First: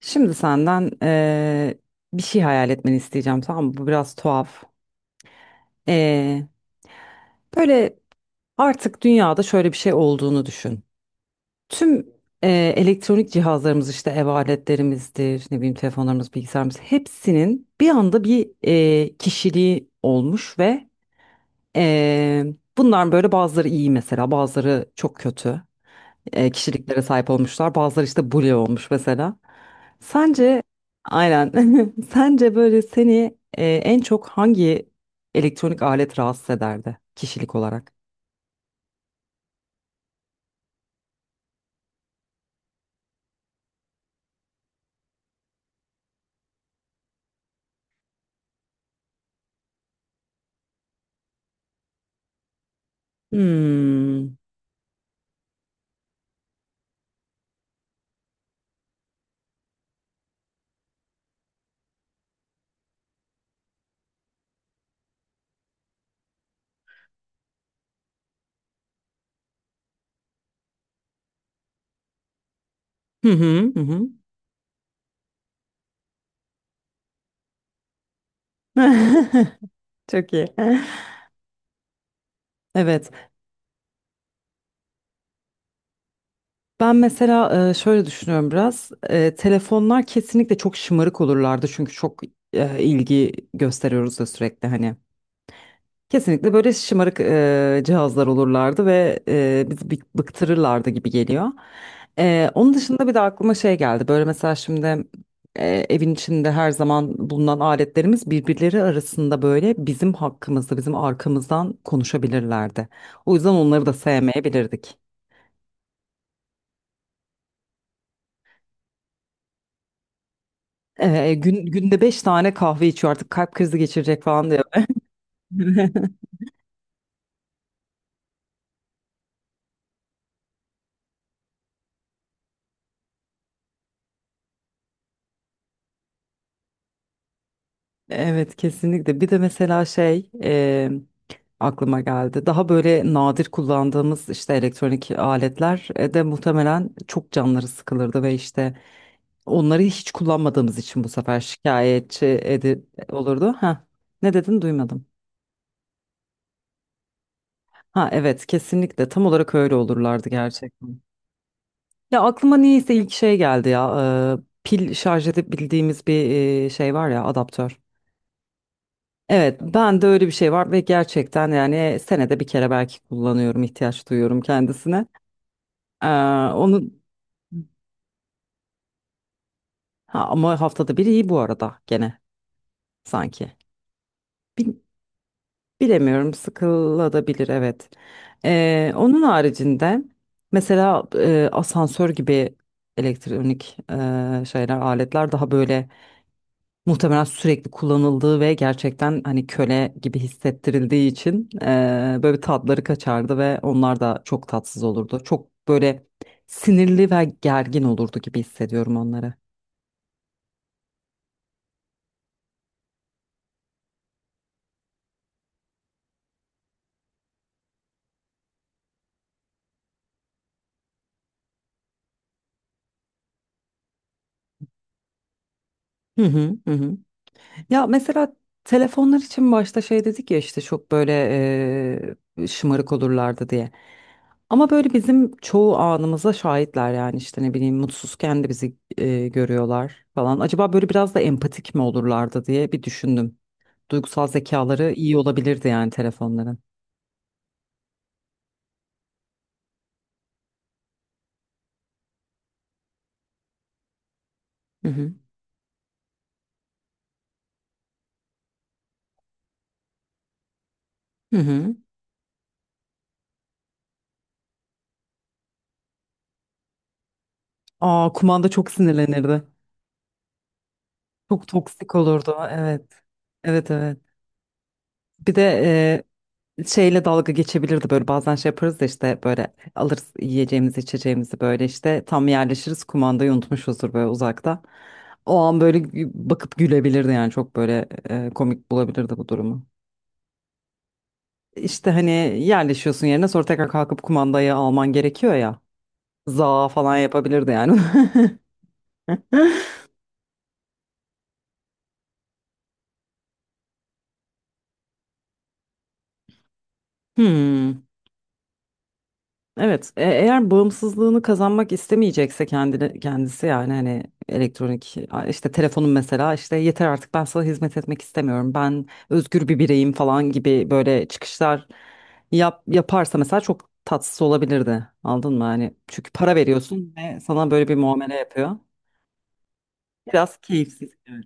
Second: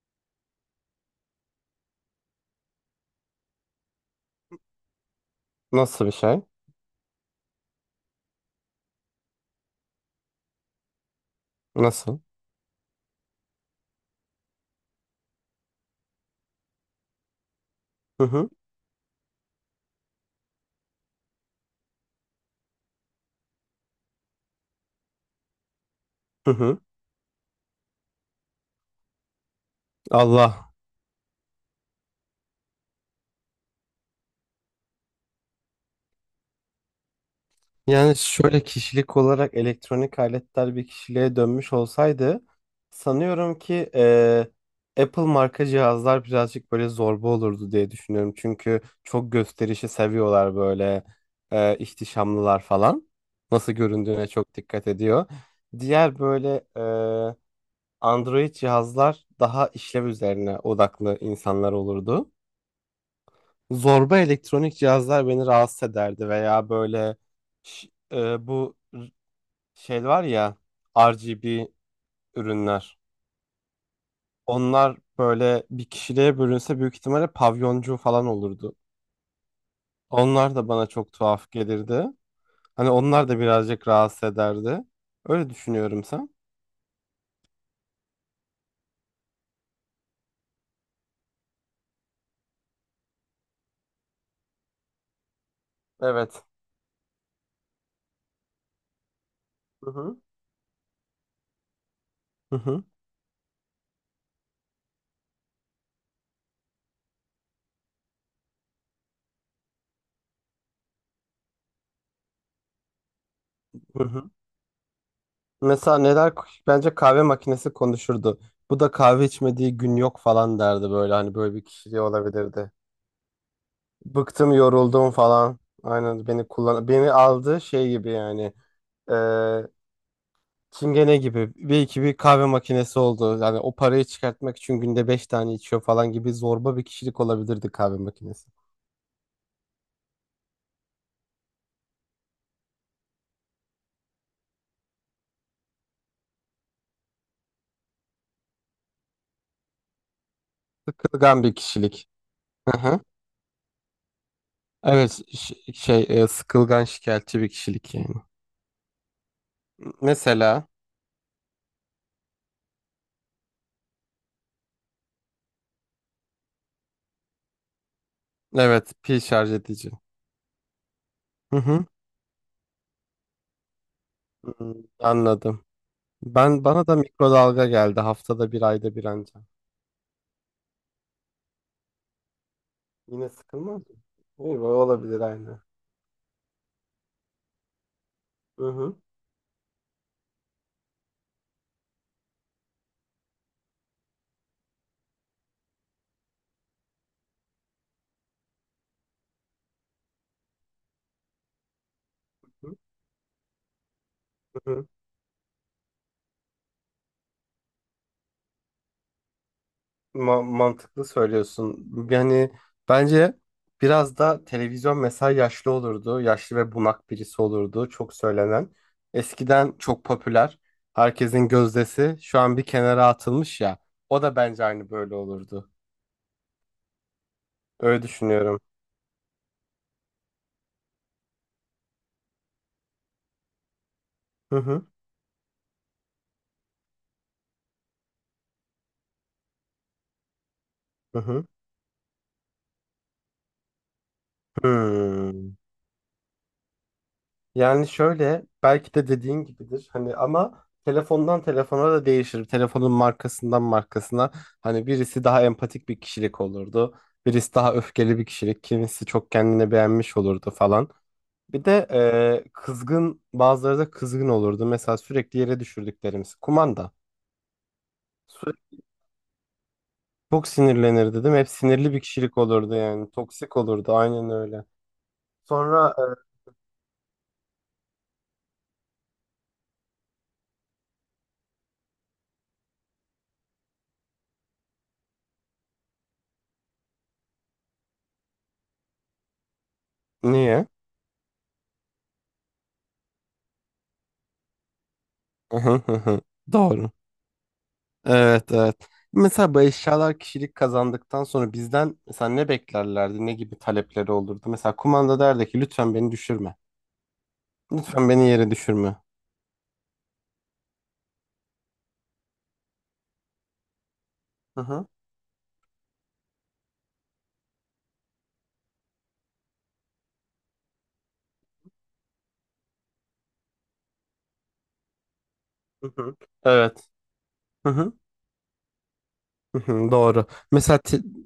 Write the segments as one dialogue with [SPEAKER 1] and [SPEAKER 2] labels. [SPEAKER 1] Şimdi senden bir şey hayal etmeni isteyeceğim, tamam mı? Bu biraz tuhaf.
[SPEAKER 2] Nasıl bir şey?
[SPEAKER 1] Eee, Böyle artık dünyada şöyle bir şey olduğunu düşün. Tüm
[SPEAKER 2] Nasıl?
[SPEAKER 1] elektronik cihazlarımız, işte ev aletlerimizdir, ne bileyim telefonlarımız, bilgisayarımız, hepsinin bir anda
[SPEAKER 2] Hı
[SPEAKER 1] bir
[SPEAKER 2] hı.
[SPEAKER 1] kişiliği olmuş ve bunlar böyle, bazıları iyi mesela, bazıları çok kötü
[SPEAKER 2] Hı hı.
[SPEAKER 1] kişiliklere sahip olmuşlar. Bazıları işte bully olmuş mesela. Sence
[SPEAKER 2] Allah.
[SPEAKER 1] aynen, sence böyle seni en çok hangi elektronik alet rahatsız ederdi kişilik olarak?
[SPEAKER 2] Yani şöyle kişilik olarak elektronik aletler bir kişiliğe dönmüş olsaydı sanıyorum ki Apple marka cihazlar birazcık böyle zorba olurdu diye düşünüyorum. Çünkü çok gösterişi seviyorlar böyle ihtişamlılar falan. Nasıl
[SPEAKER 1] Hmm.
[SPEAKER 2] göründüğüne çok dikkat ediyor. Diğer böyle Android cihazlar daha işlev üzerine odaklı insanlar olurdu. Zorba elektronik cihazlar beni rahatsız ederdi veya böyle ş- e, bu r- şey var ya RGB ürünler.
[SPEAKER 1] Hı hı hı hı.
[SPEAKER 2] Onlar böyle bir kişiliğe bölünse büyük ihtimalle pavyoncu falan olurdu.
[SPEAKER 1] Çok iyi.
[SPEAKER 2] Onlar da bana çok tuhaf gelirdi. Hani
[SPEAKER 1] Evet.
[SPEAKER 2] onlar da birazcık rahatsız ederdi. Öyle düşünüyorum sen.
[SPEAKER 1] Ben mesela şöyle düşünüyorum biraz. Telefonlar kesinlikle çok şımarık olurlardı, çünkü çok ilgi gösteriyoruz da sürekli hani.
[SPEAKER 2] Evet.
[SPEAKER 1] Kesinlikle böyle şımarık cihazlar olurlardı ve bizi
[SPEAKER 2] Hı hı.
[SPEAKER 1] bıktırırlardı gibi geliyor.
[SPEAKER 2] Hı
[SPEAKER 1] Onun
[SPEAKER 2] hı.
[SPEAKER 1] dışında bir de aklıma şey geldi. Böyle mesela şimdi evin içinde her zaman bulunan aletlerimiz birbirleri arasında böyle bizim hakkımızda, bizim arkamızdan konuşabilirlerdi. O yüzden onları da
[SPEAKER 2] Hı hı.
[SPEAKER 1] sevmeyebilirdik.
[SPEAKER 2] Mesela neler, bence kahve makinesi konuşurdu. Bu da kahve içmediği gün yok falan derdi böyle, hani böyle bir
[SPEAKER 1] Günde
[SPEAKER 2] kişiliği
[SPEAKER 1] beş tane
[SPEAKER 2] olabilirdi.
[SPEAKER 1] kahve içiyor, artık kalp krizi geçirecek falan
[SPEAKER 2] Bıktım,
[SPEAKER 1] diyor.
[SPEAKER 2] yoruldum falan. Aynen beni kullan, beni aldı şey gibi yani eee çingene gibi bir iki bir kahve makinesi oldu. Yani o parayı çıkartmak için günde beş tane içiyor falan gibi zorba bir kişilik olabilirdi kahve makinesi.
[SPEAKER 1] Evet kesinlikle. Bir de mesela şey aklıma geldi. Daha böyle nadir kullandığımız işte elektronik aletler de muhtemelen çok canları sıkılırdı ve işte onları hiç kullanmadığımız için bu sefer
[SPEAKER 2] Sıkılgan bir kişilik.
[SPEAKER 1] şikayetçi
[SPEAKER 2] Hı
[SPEAKER 1] edi
[SPEAKER 2] hı.
[SPEAKER 1] olurdu. Ha, ne dedin, duymadım.
[SPEAKER 2] Evet, ş- şey e, sıkılgan şikayetçi bir kişilik
[SPEAKER 1] Ha
[SPEAKER 2] yani.
[SPEAKER 1] evet, kesinlikle tam olarak öyle olurlardı
[SPEAKER 2] Mesela
[SPEAKER 1] gerçekten. Ya aklıma niyeyse ilk şey geldi ya, pil şarj edip bildiğimiz bir şey var ya, adaptör.
[SPEAKER 2] evet, pil şarj
[SPEAKER 1] Evet,
[SPEAKER 2] edici.
[SPEAKER 1] ben de öyle bir şey var ve gerçekten
[SPEAKER 2] Hı hı.
[SPEAKER 1] yani senede bir kere belki kullanıyorum, ihtiyaç duyuyorum
[SPEAKER 2] Hmm,
[SPEAKER 1] kendisine.
[SPEAKER 2] anladım.
[SPEAKER 1] Ee,
[SPEAKER 2] Ben,
[SPEAKER 1] onu
[SPEAKER 2] bana da mikrodalga geldi, haftada bir, ayda bir anca.
[SPEAKER 1] Ha, ama haftada bir iyi bu arada gene
[SPEAKER 2] Yine
[SPEAKER 1] sanki.
[SPEAKER 2] sıkılmaz mı? İyi, olabilir aynı.
[SPEAKER 1] Bilemiyorum, sıkılabilir evet.
[SPEAKER 2] Hı hı.
[SPEAKER 1] Onun haricinde mesela asansör gibi elektronik şeyler, aletler daha böyle muhtemelen sürekli kullanıldığı ve gerçekten hani köle gibi hissettirildiği için böyle
[SPEAKER 2] Hı
[SPEAKER 1] tatları kaçardı ve onlar da çok tatsız
[SPEAKER 2] hı.
[SPEAKER 1] olurdu. Çok böyle sinirli ve gergin olurdu gibi hissediyorum onları.
[SPEAKER 2] Mantıklı söylüyorsun. Yani bence biraz da televizyon mesela yaşlı olurdu. Yaşlı ve bunak birisi olurdu. Çok söylenen. Eskiden çok popüler. Herkesin gözdesi şu an bir kenara atılmış ya. O da bence aynı böyle olurdu.
[SPEAKER 1] Hı hı hı hı. Ya
[SPEAKER 2] Öyle
[SPEAKER 1] mesela
[SPEAKER 2] düşünüyorum.
[SPEAKER 1] telefonlar için başta şey dedik ya, işte çok böyle şımarık olurlardı diye.
[SPEAKER 2] Hı
[SPEAKER 1] Ama
[SPEAKER 2] hı.
[SPEAKER 1] böyle bizim çoğu anımıza şahitler yani, işte ne bileyim mutsuzken de bizi görüyorlar falan. Acaba böyle biraz
[SPEAKER 2] Hı
[SPEAKER 1] da
[SPEAKER 2] hı.
[SPEAKER 1] empatik mi olurlardı diye bir düşündüm. Duygusal zekaları iyi
[SPEAKER 2] Hmm.
[SPEAKER 1] olabilirdi yani telefonların.
[SPEAKER 2] Yani şöyle belki de dediğin gibidir hani, ama telefondan telefona da değişir. Telefonun markasından markasına, hani
[SPEAKER 1] Hı hı.
[SPEAKER 2] birisi daha empatik bir kişilik olurdu. Birisi daha öfkeli bir kişilik. Kimisi çok kendine beğenmiş olurdu falan.
[SPEAKER 1] Hı
[SPEAKER 2] Bir
[SPEAKER 1] hı.
[SPEAKER 2] de kızgın, bazıları da kızgın olurdu. Mesela sürekli yere düşürdüklerimiz, kumanda.
[SPEAKER 1] Aa, kumanda çok
[SPEAKER 2] Sürekli
[SPEAKER 1] sinirlenirdi.
[SPEAKER 2] çok sinirlenir dedim.
[SPEAKER 1] Çok
[SPEAKER 2] Hep sinirli
[SPEAKER 1] toksik
[SPEAKER 2] bir
[SPEAKER 1] olurdu.
[SPEAKER 2] kişilik olurdu
[SPEAKER 1] Evet.
[SPEAKER 2] yani. Toksik
[SPEAKER 1] Evet,
[SPEAKER 2] olurdu
[SPEAKER 1] evet.
[SPEAKER 2] aynen öyle.
[SPEAKER 1] Bir
[SPEAKER 2] Sonra
[SPEAKER 1] de şeyle dalga geçebilirdi böyle. Bazen şey yaparız da işte böyle alırız yiyeceğimizi içeceğimizi, böyle işte tam yerleşiriz, kumandayı unutmuşuzdur böyle uzakta. O an böyle bakıp gülebilirdi yani, çok böyle komik bulabilirdi bu durumu.
[SPEAKER 2] niye?
[SPEAKER 1] İşte hani yerleşiyorsun yerine, sonra tekrar kalkıp kumandayı alman gerekiyor ya. Za
[SPEAKER 2] Doğru.
[SPEAKER 1] falan yapabilirdi yani.
[SPEAKER 2] Evet, evet. Mesela bu eşyalar kişilik kazandıktan sonra bizden mesela ne beklerlerdi? Ne gibi talepleri olurdu? Mesela kumanda derdi ki lütfen beni düşürme.
[SPEAKER 1] Hmm.
[SPEAKER 2] Lütfen beni yere düşürme.
[SPEAKER 1] Evet, eğer bağımsızlığını kazanmak istemeyecekse kendini, kendisi yani hani
[SPEAKER 2] Hı hı.
[SPEAKER 1] elektronik işte telefonun mesela işte, yeter artık ben sana hizmet etmek istemiyorum, ben özgür bir bireyim falan gibi böyle çıkışlar yaparsa mesela, çok tatsız olabilirdi. Anladın mı? Hani
[SPEAKER 2] Hı
[SPEAKER 1] çünkü
[SPEAKER 2] hı.
[SPEAKER 1] para
[SPEAKER 2] Evet.
[SPEAKER 1] veriyorsun ve sana böyle
[SPEAKER 2] Hı
[SPEAKER 1] bir
[SPEAKER 2] hı.
[SPEAKER 1] muamele yapıyor.
[SPEAKER 2] Hı hı. Doğru.
[SPEAKER 1] Biraz
[SPEAKER 2] Mesela
[SPEAKER 1] keyifsiz. Evet,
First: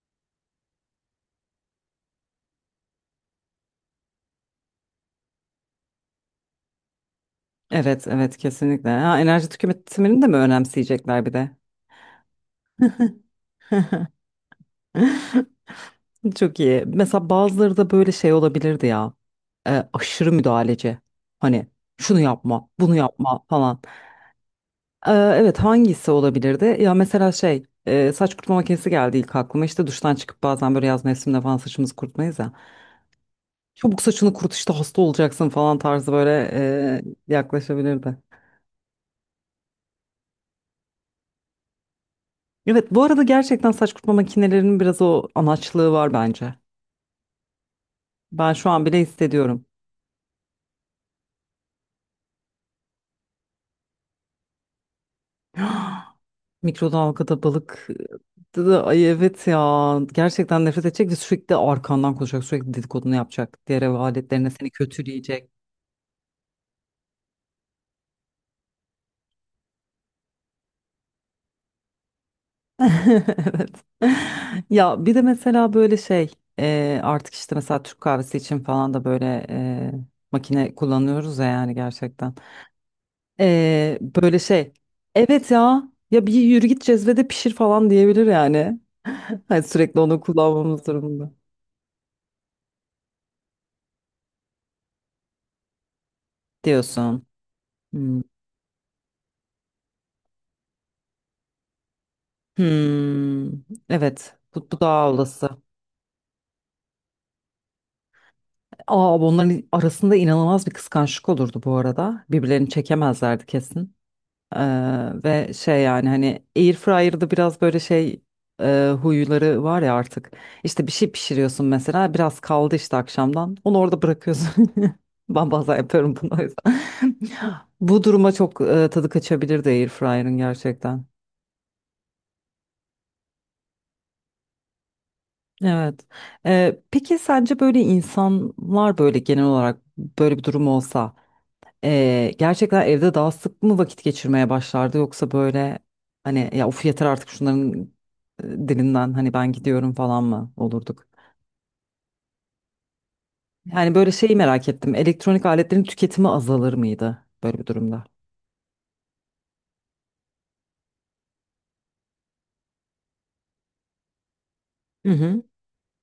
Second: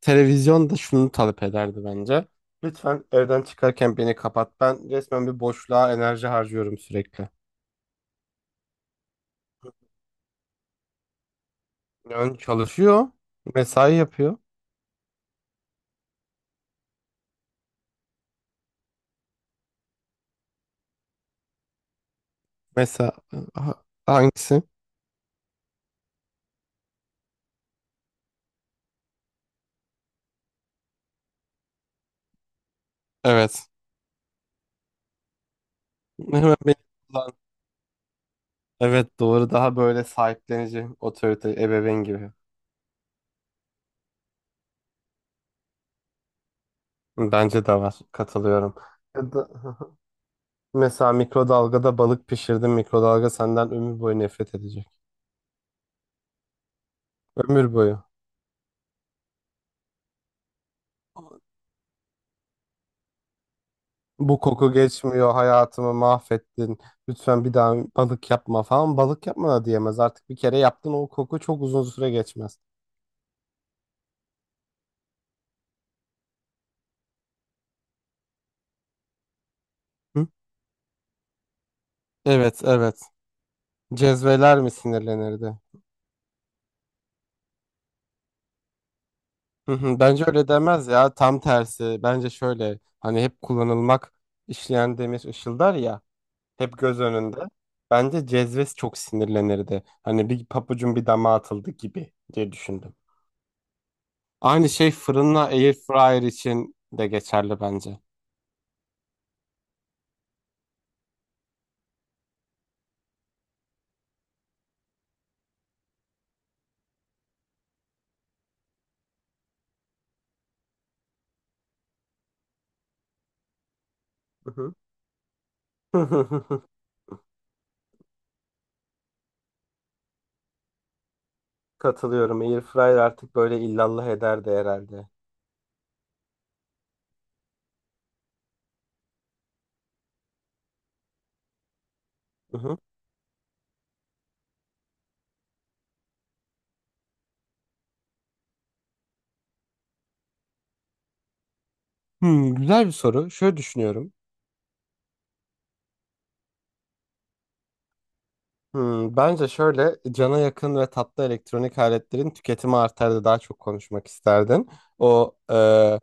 [SPEAKER 2] televizyon da şunu talep ederdi bence. Lütfen evden çıkarken beni kapat. Ben resmen bir boşluğa enerji harcıyorum sürekli.
[SPEAKER 1] evet, evet kesinlikle. Ha, enerji tüketimini de mi önemseyecekler bir de?
[SPEAKER 2] Yani çalışıyor. Mesai yapıyor.
[SPEAKER 1] Çok iyi. Mesela bazıları da böyle şey olabilirdi ya. Aşırı müdahaleci. Hani şunu yapma, bunu
[SPEAKER 2] Mesela
[SPEAKER 1] yapma falan.
[SPEAKER 2] hangisi?
[SPEAKER 1] Evet, hangisi olabilirdi? Ya mesela şey, saç kurutma makinesi geldi ilk aklıma. İşte duştan çıkıp bazen böyle yaz mevsiminde falan saçımızı kurutmayız ya.
[SPEAKER 2] Evet.
[SPEAKER 1] Çabuk saçını kurut, işte hasta olacaksın falan tarzı böyle
[SPEAKER 2] Hemen beni.
[SPEAKER 1] yaklaşabilirdi.
[SPEAKER 2] Evet, doğru, daha böyle sahiplenici otorite ebeveyn gibi.
[SPEAKER 1] Evet, bu arada gerçekten saç kurutma makinelerinin biraz o anaçlığı var bence.
[SPEAKER 2] Bence de var,
[SPEAKER 1] Ben şu
[SPEAKER 2] katılıyorum.
[SPEAKER 1] an bile
[SPEAKER 2] Ya da-
[SPEAKER 1] hissediyorum.
[SPEAKER 2] Mesela mikrodalgada balık pişirdin, mikrodalga senden ömür boyu nefret edecek.
[SPEAKER 1] Mikrodalgada
[SPEAKER 2] Ömür
[SPEAKER 1] balık
[SPEAKER 2] boyu.
[SPEAKER 1] da ay, evet ya, gerçekten nefret edecek ve sürekli arkandan konuşacak, sürekli dedikodunu yapacak, diğer ev
[SPEAKER 2] Bu
[SPEAKER 1] aletlerine seni
[SPEAKER 2] koku geçmiyor,
[SPEAKER 1] kötüleyecek.
[SPEAKER 2] hayatımı mahvettin. Lütfen bir daha balık yapma falan. Balık yapma da diyemez artık, bir kere yaptın, o koku çok uzun süre geçmez.
[SPEAKER 1] Evet. Ya bir de mesela böyle şey, artık işte mesela Türk kahvesi için falan da böyle
[SPEAKER 2] Hı?
[SPEAKER 1] makine kullanıyoruz ya yani gerçekten.
[SPEAKER 2] Evet, evet.
[SPEAKER 1] Böyle
[SPEAKER 2] Cezveler mi
[SPEAKER 1] şey, evet
[SPEAKER 2] sinirlenirdi?
[SPEAKER 1] ya, ya bir yürü git cezvede pişir falan diyebilir yani. Hani
[SPEAKER 2] Hı hı.
[SPEAKER 1] sürekli onu
[SPEAKER 2] Bence öyle
[SPEAKER 1] kullanmamız
[SPEAKER 2] demez ya,
[SPEAKER 1] durumunda
[SPEAKER 2] tam tersi, bence şöyle hani hep kullanılmak, işleyen demir ışıldar ya, hep göz
[SPEAKER 1] diyorsun.
[SPEAKER 2] önünde,
[SPEAKER 1] Hmm.
[SPEAKER 2] bence Cezves çok sinirlenirdi, hani bir papucun bir dama atıldı gibi diye düşündüm.
[SPEAKER 1] Hmm, evet,
[SPEAKER 2] Aynı
[SPEAKER 1] bu, bu
[SPEAKER 2] şey
[SPEAKER 1] daha
[SPEAKER 2] fırınla
[SPEAKER 1] olası.
[SPEAKER 2] air fryer için de geçerli bence.
[SPEAKER 1] Aa, bunların arasında inanılmaz bir kıskançlık olurdu bu arada. Birbirlerini çekemezlerdi kesin. Ee, Ve şey yani hani Airfryer'da biraz böyle şey, huyları var ya artık. İşte bir şey pişiriyorsun mesela, biraz kaldı işte akşamdan, onu orada bırakıyorsun.
[SPEAKER 2] Hı
[SPEAKER 1] Ben bazen yapıyorum bunu o
[SPEAKER 2] hı.
[SPEAKER 1] yüzden. Bu duruma çok tadı kaçabilirdi Airfryer'ın gerçekten.
[SPEAKER 2] Katılıyorum. Air fryer artık böyle illallah eder de herhalde.
[SPEAKER 1] Evet. Peki sence böyle insanlar böyle genel olarak, böyle bir durum olsa,
[SPEAKER 2] Hı hı.
[SPEAKER 1] gerçekten evde daha sık mı vakit geçirmeye başlardı, yoksa böyle hani ya of, yeter artık şunların dilinden, hani ben gidiyorum falan mı olurduk?
[SPEAKER 2] Hmm, güzel bir soru. Şöyle
[SPEAKER 1] Yani böyle
[SPEAKER 2] düşünüyorum.
[SPEAKER 1] şeyi merak ettim. Elektronik aletlerin tüketimi azalır mıydı böyle bir durumda?
[SPEAKER 2] Hmm, bence şöyle, cana yakın ve tatlı elektronik aletlerin tüketimi artar da daha çok konuşmak isterdin.
[SPEAKER 1] Hı
[SPEAKER 2] O
[SPEAKER 1] hı.
[SPEAKER 2] e,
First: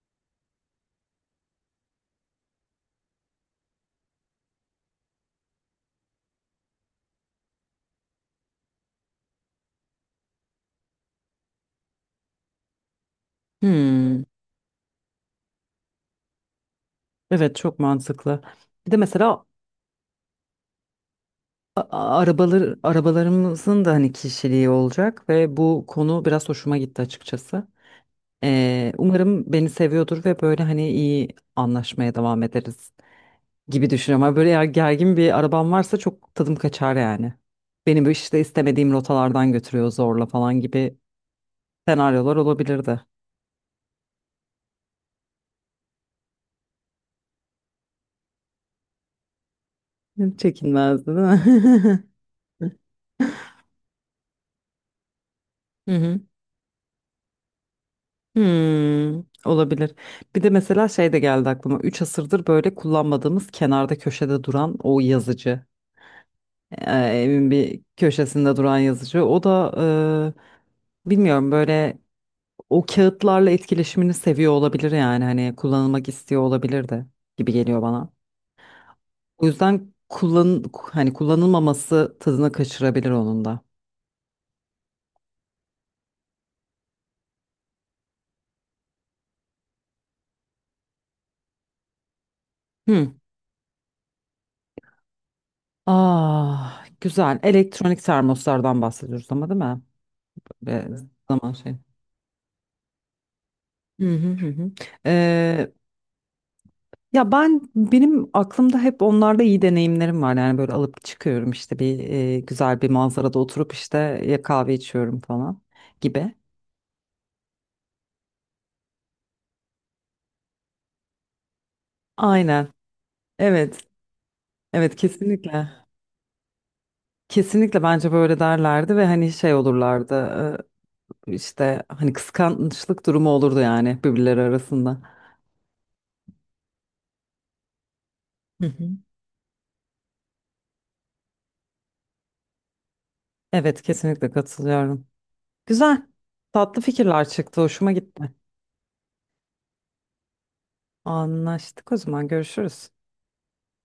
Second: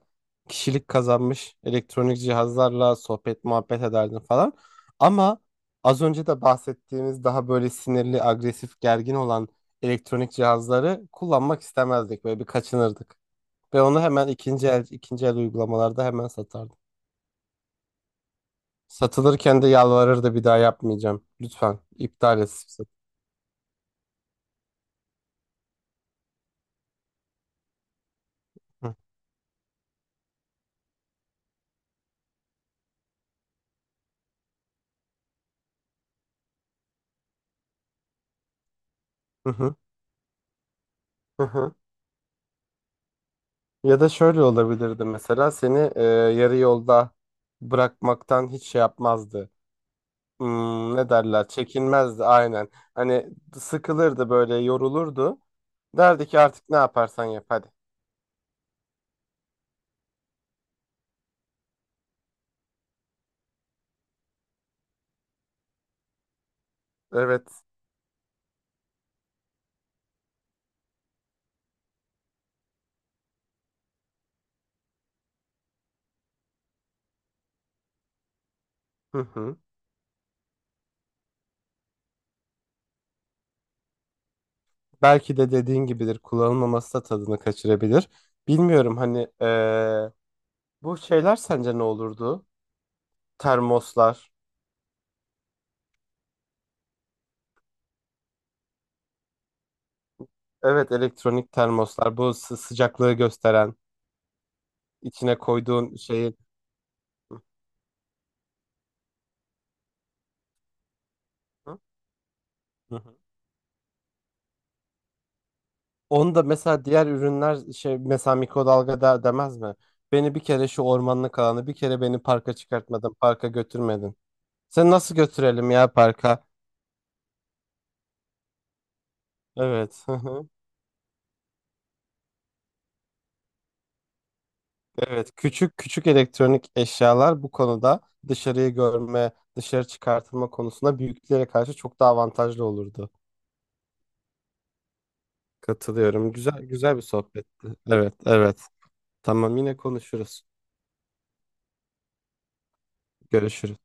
[SPEAKER 2] kişilik kazanmış elektronik cihazlarla sohbet muhabbet ederdin falan. Ama az önce de bahsettiğimiz daha böyle sinirli, agresif, gergin olan elektronik cihazları kullanmak istemezdik. Böyle bir kaçınırdık. Ve onu
[SPEAKER 1] Hmm.
[SPEAKER 2] hemen ikinci el uygulamalarda hemen satardım.
[SPEAKER 1] Evet çok mantıklı. Bir de mesela
[SPEAKER 2] Satılırken de yalvarırdı, bir daha yapmayacağım, lütfen iptal et.
[SPEAKER 1] arabalar, arabalarımızın da hani kişiliği olacak ve bu konu biraz hoşuma gitti açıkçası. Umarım beni seviyordur ve böyle hani iyi anlaşmaya devam ederiz gibi düşünüyorum. Ama böyle eğer gergin bir arabam varsa çok tadım kaçar yani. Beni bu işte istemediğim
[SPEAKER 2] Hı
[SPEAKER 1] rotalardan
[SPEAKER 2] hı,
[SPEAKER 1] götürüyor zorla falan gibi
[SPEAKER 2] hı hı.
[SPEAKER 1] senaryolar olabilirdi.
[SPEAKER 2] Ya da şöyle olabilirdi, mesela seni yarı yolda bırakmaktan hiç şey yapmazdı. Hmm,
[SPEAKER 1] Çekinmezdi
[SPEAKER 2] ne
[SPEAKER 1] değil
[SPEAKER 2] derler?
[SPEAKER 1] mi?
[SPEAKER 2] Çekinmezdi aynen. Hani sıkılırdı böyle, yorulurdu.
[SPEAKER 1] Hı hı.
[SPEAKER 2] Derdi ki artık ne yaparsan yap hadi.
[SPEAKER 1] Hmm, olabilir. Bir de mesela şey de geldi aklıma. Üç asırdır böyle kullanmadığımız, kenarda köşede duran o yazıcı. Evin
[SPEAKER 2] Evet.
[SPEAKER 1] bir köşesinde duran yazıcı. O da bilmiyorum böyle o kağıtlarla etkileşimini seviyor olabilir yani, hani kullanılmak istiyor olabilir de gibi geliyor bana.
[SPEAKER 2] Hı
[SPEAKER 1] O
[SPEAKER 2] hı.
[SPEAKER 1] yüzden kullan, hani kullanılmaması tadını kaçırabilir onun da.
[SPEAKER 2] Belki de dediğin gibidir, kullanılmaması da tadını kaçırabilir. Bilmiyorum, hani bu şeyler sence ne olurdu?
[SPEAKER 1] Hı.
[SPEAKER 2] Termoslar.
[SPEAKER 1] Ah, güzel. Elektronik termoslardan bahsediyoruz ama değil mi? Ve
[SPEAKER 2] Evet, elektronik
[SPEAKER 1] zaman şey.
[SPEAKER 2] termoslar, bu sıcaklığı gösteren
[SPEAKER 1] Hı hı hı hı.
[SPEAKER 2] içine
[SPEAKER 1] Ee,
[SPEAKER 2] koyduğun şeyi.
[SPEAKER 1] Ya
[SPEAKER 2] Hı
[SPEAKER 1] ben, benim aklımda hep onlarda iyi deneyimlerim var. Yani böyle alıp çıkıyorum işte bir güzel bir
[SPEAKER 2] hı.
[SPEAKER 1] manzarada oturup işte ya kahve içiyorum falan gibi.
[SPEAKER 2] Onu da mesela diğer ürünler, şey, mesela mikrodalga der demez mi? Beni bir kere şu ormanlık alanı, bir kere beni parka
[SPEAKER 1] Aynen.
[SPEAKER 2] çıkartmadın, parka
[SPEAKER 1] Evet.
[SPEAKER 2] götürmedin. Sen
[SPEAKER 1] Evet
[SPEAKER 2] nasıl
[SPEAKER 1] kesinlikle.
[SPEAKER 2] götürelim ya parka?
[SPEAKER 1] Kesinlikle bence böyle derlerdi ve hani şey
[SPEAKER 2] Evet, hı
[SPEAKER 1] olurlardı,
[SPEAKER 2] hı.
[SPEAKER 1] işte hani kıskançlık durumu olurdu yani birbirleri arasında.
[SPEAKER 2] Evet, küçük küçük elektronik eşyalar bu konuda
[SPEAKER 1] Hı
[SPEAKER 2] dışarıyı
[SPEAKER 1] hı.
[SPEAKER 2] görme, dışarı çıkartılma konusunda büyüklere karşı çok daha avantajlı olurdu.
[SPEAKER 1] Evet kesinlikle katılıyorum. Güzel.
[SPEAKER 2] Katılıyorum. Güzel,
[SPEAKER 1] Tatlı
[SPEAKER 2] güzel bir
[SPEAKER 1] fikirler çıktı.
[SPEAKER 2] sohbetti.
[SPEAKER 1] Hoşuma
[SPEAKER 2] Evet,
[SPEAKER 1] gitti.
[SPEAKER 2] evet. Tamam, yine konuşuruz.
[SPEAKER 1] Anlaştık, o zaman görüşürüz.
[SPEAKER 2] Görüşürüz.